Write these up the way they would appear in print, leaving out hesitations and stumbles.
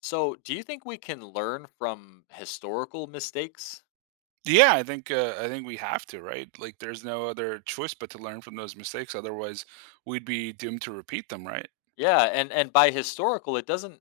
So, do you think we can learn from historical mistakes? Yeah, I think we have to, right? Like, there's no other choice but to learn from those mistakes. Otherwise, we'd be doomed to repeat them, right? Yeah, and by historical, it doesn't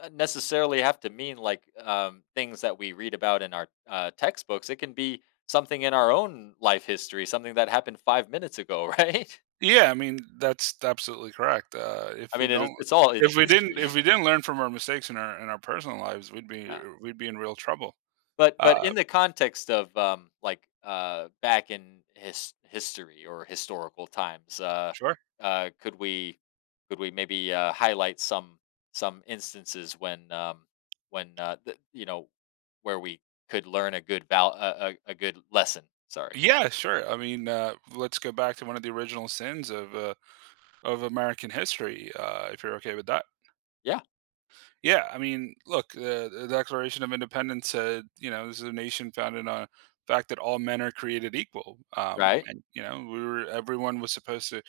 necessarily have to mean like things that we read about in our textbooks. It can be something in our own life history, something that happened 5 minutes ago, right? Yeah, I mean that's absolutely correct. I mean, it's all in history. If we didn't learn from our mistakes in our personal lives, we'd be in real trouble. But Uh, in the context of, like, back in his history or historical times, sure. uh, could we could we maybe, highlight some instances when, the you know, where we could learn a good val a good lesson, sorry. Yeah, sure. I mean, let's go back to one of the original sins of American history, if you're okay with that. Yeah, Yeah, I mean, look, the Declaration of Independence said, you know, this is a nation founded on the fact that all men are created equal. Right? And you know, we were everyone was supposed to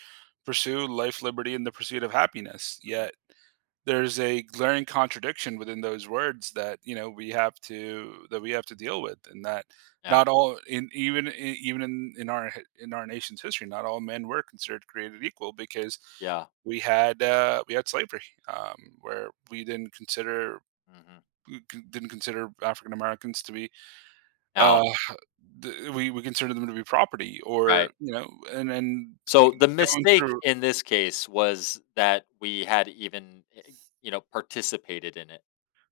pursue life, liberty, and the pursuit of happiness. Mhm, Yet there's a glaring contradiction within those words that you know we have to that we have to deal with, and that yeah, not all even in our in our nation's history, not all men were considered created equal, because yeah, we had slavery, um, where we didn't consider mhm. Didn't consider African Americans to be Now, uh, mm, we considered them to be property, or right. you know, and y- So, the going mistake through in this case was that we had even participated in it.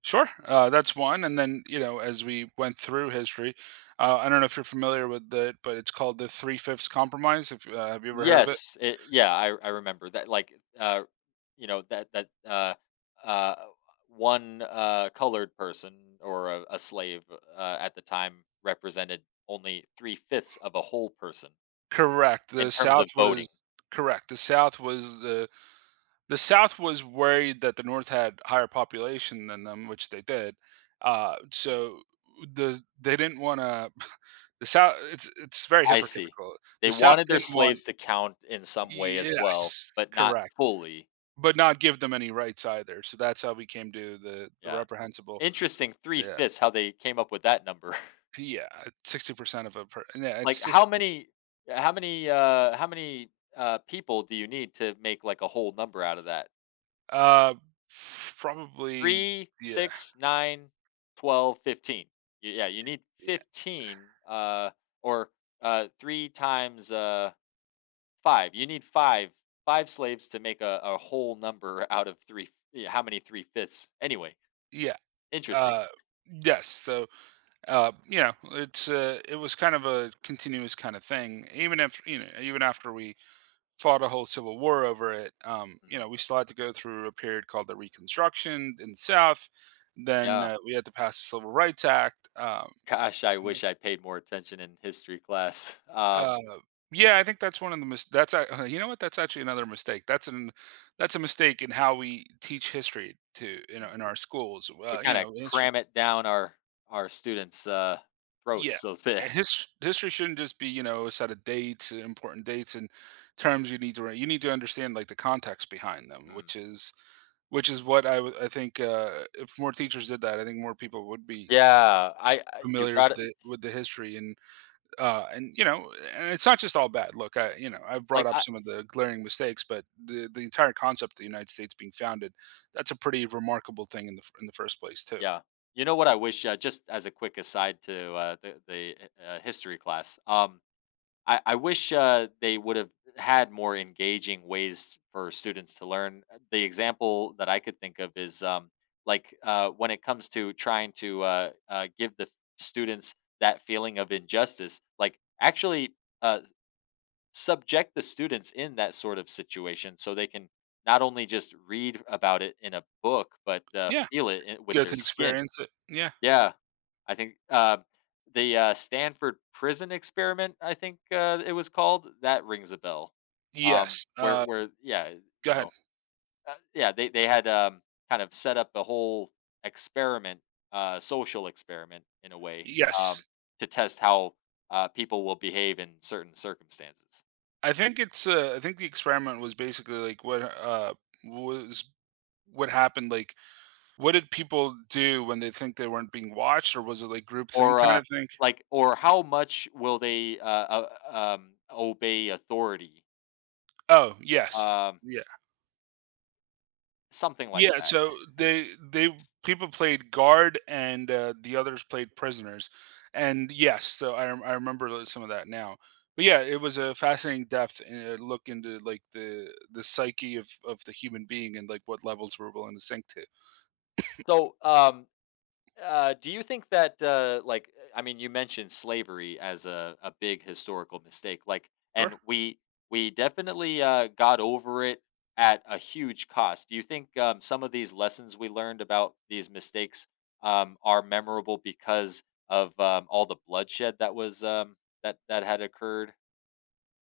Sure, that's one. And then, you know, as we went through history, I don't know if you're familiar with it, but it's called the Three Fifths Compromise. If have you ever heard of it? Yes, yeah, I remember that. Like, uh, you know that uh, one colored person or a slave at the time represented only three-fifths of a whole person Correct. in terms of voting. The South was the South was worried that the North had higher population than them, which they did. Uh, Mm, so the they didn't want to. The South. It's very I see. hypocritical. They The South wanted their didn't want. slaves to count in some way as well, Yes, but not correct. fully. But not give them any rights either, so that's how we came to the Yeah, reprehensible. interesting. Three Yeah, fifths. How they came up with that number. yeah, 60% of a per yeah, Like, it's just, how many people do you need to make, like, a whole number out of that? uh, probably 3, yeah, 6, 9, 12, 15. Y yeah, you need yeah, 15, or, 3 times, 5. You need 5 slaves to make a whole number out of 3, yeah, how many 3 5 anyway, yeah, interesting. uh, yes, so, you know, it's, it was kind of a continuous kinda thing, even if, you know, even after we fought a whole civil war over it, you Mhm. know, we still had to go through a period called the Reconstruction in the South, then, Yeah. We had to pass the Civil Rights Act. Gosh, I wish I paid more attention in history class. Uh, yeah, I think that's one of the mis that's a you know what? That's actually another mistake. That's a mistake in how we teach history to in our mm. in our schools. We You kinda know, history. cram it down our students', Yeah. throats a And bit. History shouldn't just be, you know, a set of dates, and important dates and terms you need to you need to understand, like the context behind them, Mm. which is what I think, if more teachers did that, I think more people would be Yeah, I you familiar with gotta the history. And you know, and it's not just all bad. Look, I you know, I've brought like, up I some of the glaring mistakes, but the entire concept of the United States being founded, that's a pretty remarkable thing in the in the first place too. yeah. You know what I wish, just as a quick aside to, the history class, I wish, they would've had more engaging ways for students to learn. The example that I could think of is, like, when it comes to trying to, give the students that feeling of injustice, like, actually, uh subject the students in that sort of situation so they can not only just read about it in a book, but Yeah, feel it in, with good their to skin. experience it. Yeah. Yeah, I think the Stanford prison experiment, I think it was called, that rings a bell. Yes. Yeah, Go you ahead. know, yeah, they had kind of set up a whole experiment, social experiment in a way, um, Yes, to test how people will behave in certain circumstances. I think it's. I think the experiment was basically like was what happened. Like, what did people do when they think they weren't being watched, or was it like group thing Or, kind of thing? like, or how much will they, obey authority? Oh, yes. Um, Yeah. something like Yeah, that. so they people played guard and, the others played prisoners, and yes, so I remember li some of that now. But yeah, it was a fascinating depth and a look into, like, the psyche of the human being and, like, what levels we're willing to sink to. So, do you think that, like, I mean, you mentioned slavery as a big historical mistake, like, and Sure. we definitely, got over it at a huge cost. Do you think, some of these lessons we learned about these mistakes, are memorable because of, all the bloodshed that was, that had occurred?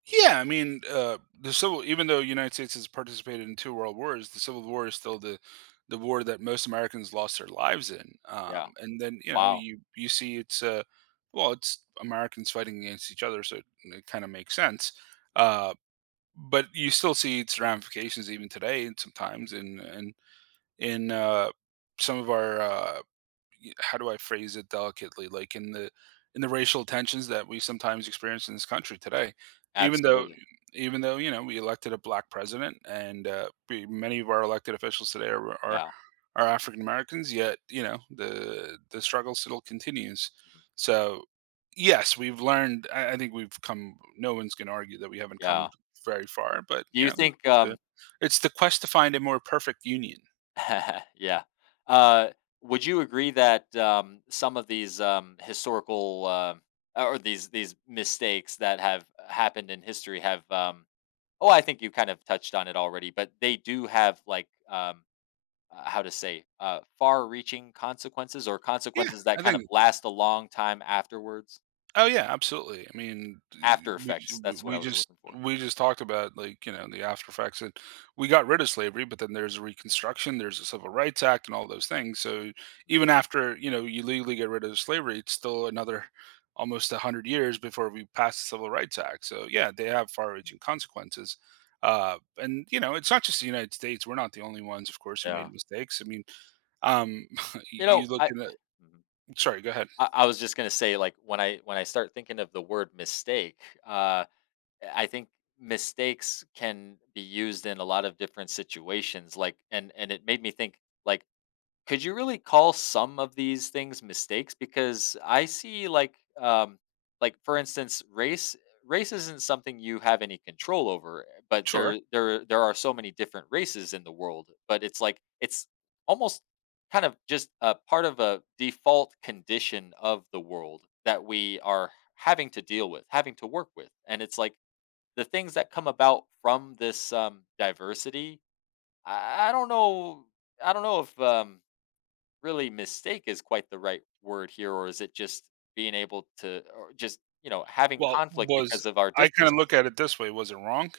Yeah, I mean, the civil even though the United States has participated in two world wars, the Civil War is still the war that most Americans lost their lives in. Yeah. And then you know Wow. You see it's well, it's Americans fighting against each other, so it kind of makes sense. Mhm. Uh, but you still see its ramifications even today, and sometimes in and in in some of our how do I phrase it delicately? Like in the racial tensions that we sometimes experience in this country today, even though Absolutely. even though you know we elected a black president, and we, many of our elected officials today are, Yeah. are African Americans, yet you know the struggle still continues. Mhm. So yes, we've learned. I think we've come. No one's going to argue that we haven't Yeah. come very far, but Do you you know. think, The, it's the quest to find a more perfect union. yeah. Uh, would you agree that, some of these, historical, or these mistakes that have happened in history have, oh, I think you kind of touched on it already, but they do have, like, how to say, far-reaching consequences or Yeah, consequences I that kind of think last a long time afterwards? Oh yeah, absolutely. I mean, After we effects, that's what I we was just looking for. we just talked about, like you know, the after effects, and we got rid of slavery, but then there's a Reconstruction, there's a Civil Rights Act, and all those things. So Mhm. even after you know you legally get rid of slavery, it's still another almost a hundred years before we pass the Civil Rights Act. So yeah, they have Mm. far-reaching consequences. And you know, it's not just the United States. We're not the only ones, of course, who Yeah. made mistakes. I mean, um, You you know, look I at mhm. sorry, go ahead. I was just gonna say, like when I start thinking of the word mistake, uh, I think mistakes can be used in a lot of different situations. Like, and it made me think, like, could you really call some of these things mistakes, because I see like for instance race isn't something you have any control over, but Sure. there are so many different races in the world, but it's like it's almost kind of just a part of a default condition of the world that we are having to deal with, having to work with, and it's like the things that come about from this diversity, I don't know, I don't know if really mistake is quite the right word here, or is it just being able to, or just, you know, having Well, conflict was because of our I kinda differences? look at it this way: was it wrong?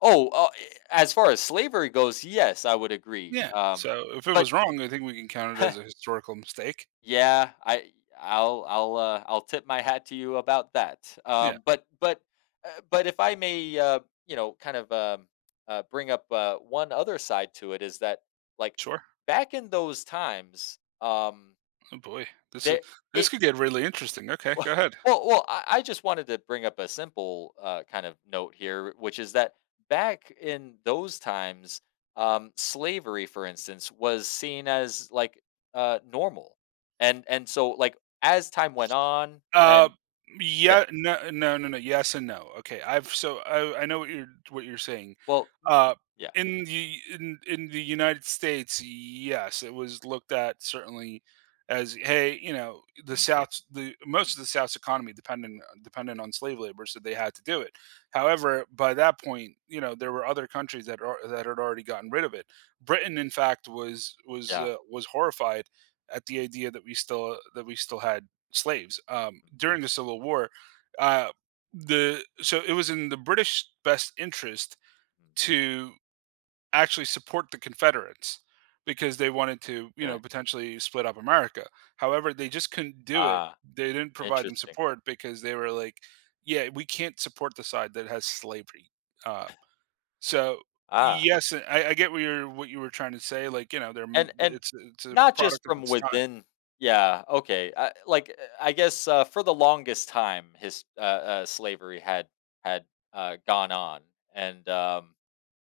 Oh, as far as slavery goes, yes, I would agree. Yeah, so if it But was wrong, I think we can count it as a historical mistake. yeah, I I'll tip my hat to you about that. Yeah, Um, but but but if I may, you know, kind of bring up one other side to it, is that like sure. back in those times, Oh boy, there. this It, could get really interesting. Okay, well, go ahead. well, I just wanted to bring up a simple kind of note here, which is that back in those times, slavery, for instance, was seen as like normal, and so like, as time went on, Uh, and yeah, yeah, no, no, no, no. Yes and no. Okay, I know what you're saying. well, mm, Uh, yeah, in the United States, yes, it was looked at certainly as, hey, you know, the mm, South, the most of the South's economy dependent on slave labor, so they had to do it. However, by that point, you know, there were other countries that had already gotten rid of it. Britain, in fact, yeah, was horrified at the idea that we still had slaves mm, during the Civil War. Uh, the so it was in the British best interest mm, to actually support the Confederates, because they wanted to, you yeah, know, potentially split up America. However, they just couldn't do it. ah, They didn't provide them interesting, support because they were like, yeah, we can't support the side that has slavery. Uh, so ah. yes, I get what you were trying to say. Like, you know, And it's a not just product of from its time. within. Yeah, okay. I like, I guess, for the longest time, his slavery had had, gone on, and,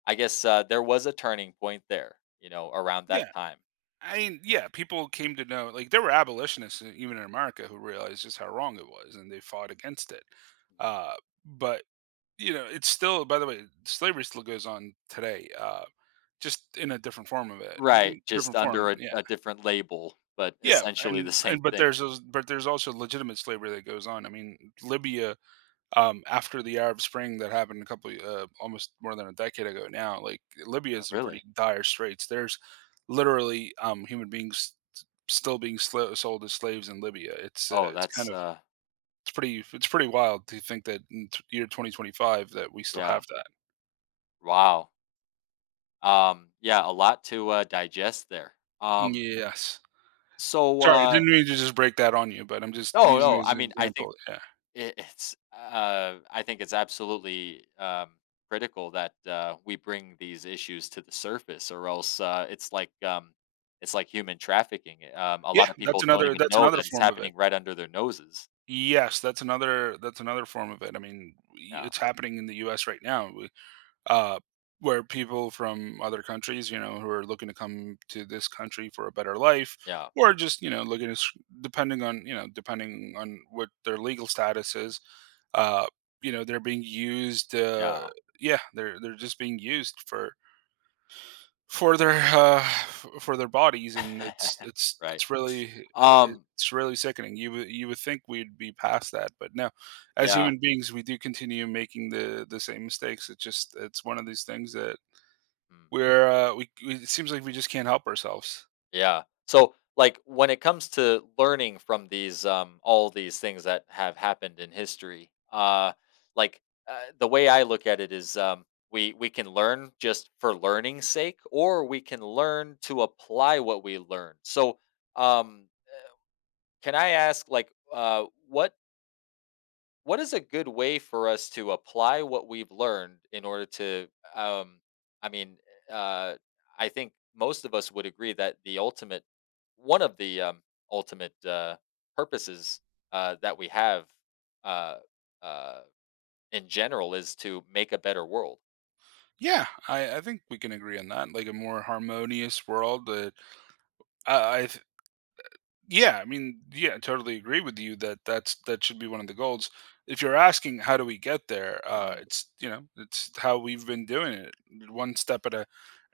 I guess, there was a turning point there, you know, around that Yeah. time. I mean, yeah, people came to know, like there were abolitionists in, even in America, who realized just how wrong it was, and they fought against it. Mhm. Uh, but you know, it's still. By the way, slavery still goes on today, just in a different form of it, Right, just different form. under a Yeah, a different label, but yeah, essentially and the same and but thing. there's those, but there's also legitimate slavery that goes on. I mean, Libya after the Arab Spring that happened a couple, almost more than a decade ago now, like Libya Oh, is in pretty really? dire straits. There's literally human beings sold as slaves in Libya. Oh, It's that's, kind of it's pretty wild to think that in year 2025 that we still yeah. have that. Wow. Yeah, a lot to, digest there. Um, Yes. so, Sorry, I uh didn't mean to just break that on you, but I'm just No, using it no, as I an mean, I think example. Yeah. it, it's I think it's absolutely critical that we bring these issues to the surface, or else it's like human trafficking. A Yeah, lot of people don't even that's know another that it's form of it. happening right under their noses. Yes, that's another form of it. I mean, Yeah, it's happening in the U.S. right now. uh, where people from other countries, you know, who are looking to come to this country for a better life, yeah, or just you know looking to depending on you know depending on what their legal status mhm, is, uh, you know, they're being used. Yeah. They're just being used for for their bodies, and it's it's right. it's really Um, sickening. You would think we'd be past that, but no. As yeah. human beings, we do continue making the same mistakes. It's just it's one of these things that Mm. We it seems like we just can't help ourselves. Yeah. So like when it comes to learning from these all these things that have happened in history, like, the way I look at it is, we can learn just for learning's sake, or we can learn to apply what we learn. So um can I ask like what is a good way for us to apply what we've learned in order to um i mean uh I think most of us would agree that the ultimate, one of the ultimate purposes that we have, uh uh in general, is to make a better world. Yeah, I think we can agree on that, like, a more harmonious world that I yeah, I mean, yeah, I totally agree with you that that should be one of the goals. If you're asking how do we get there, Hmm, it's you know it's how we've been doing it, one step at a.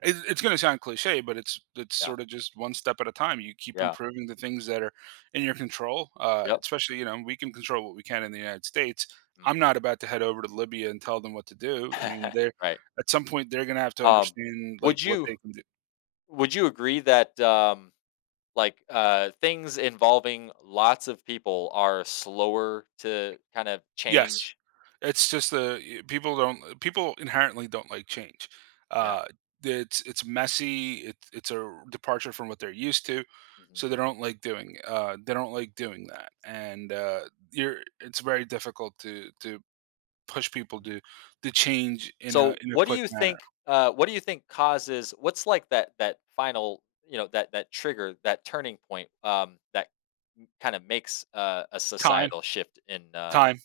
It, it's going to sound cliche, but it's yeah, sort of just one step at a time. You keep yeah, improving the things that are in your control. Yep, Especially you know we can control what we can in the United States. I'm not about to head over to Libya and tell them what to do. I mm. mean, they're right. at some point they're going to have to um understand like would what you, they can. would you agree that like things involving lots of people are slower to kind of Yes. change. It's just the people don't people inherently don't like change. Yeah, Uh, it's messy. It's a departure from what they're used to, hmm. so they don't like doing they don't like doing that. And you're it's very difficult to push people to change in a So what do quick you manner. think, what do you think causes, what's like that that final, you know, that that trigger, that turning point, that kind of makes, a Time, societal shift in time,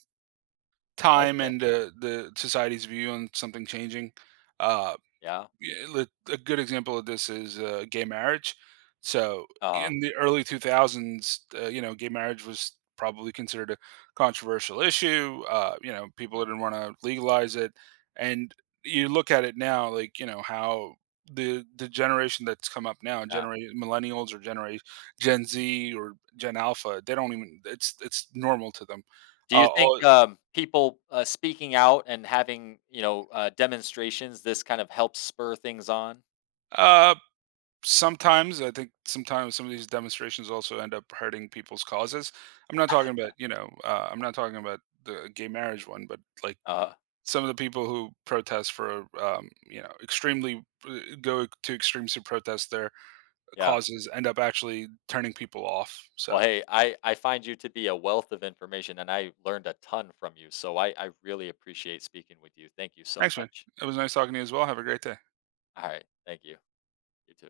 time, okay, and the society's view on something changing. Uh, yeah, Yeah, a good example of this is gay marriage. So uh in the early 2000s, you know, gay marriage was probably considered a controversial issue. You know, people mm, didn't want to legalize it, and you look at it now, like you know how the generation that's come up now, yeah, generate millennials or generation mhm. Gen Z or Gen Alpha, they don't even it's normal to them. Do you Uh, think, all, people, speaking out and having, you know, demonstrations, this kind of helps spur things on? uh, sometimes I think sometimes some of these demonstrations also end up hurting people's causes. I'm not talking about you know I'm not talking about the gay marriage one, but like uh, some of the people who protest for you know extremely go to extremes to protest their yeah. causes end up actually turning people off. So Well, hey, I find you to be a wealth of information and I learned a ton from you. So I really appreciate speaking with you. Thank you so thanks, man. much. It was nice talking to you as well. Have a great day. All right. Thank you. You too.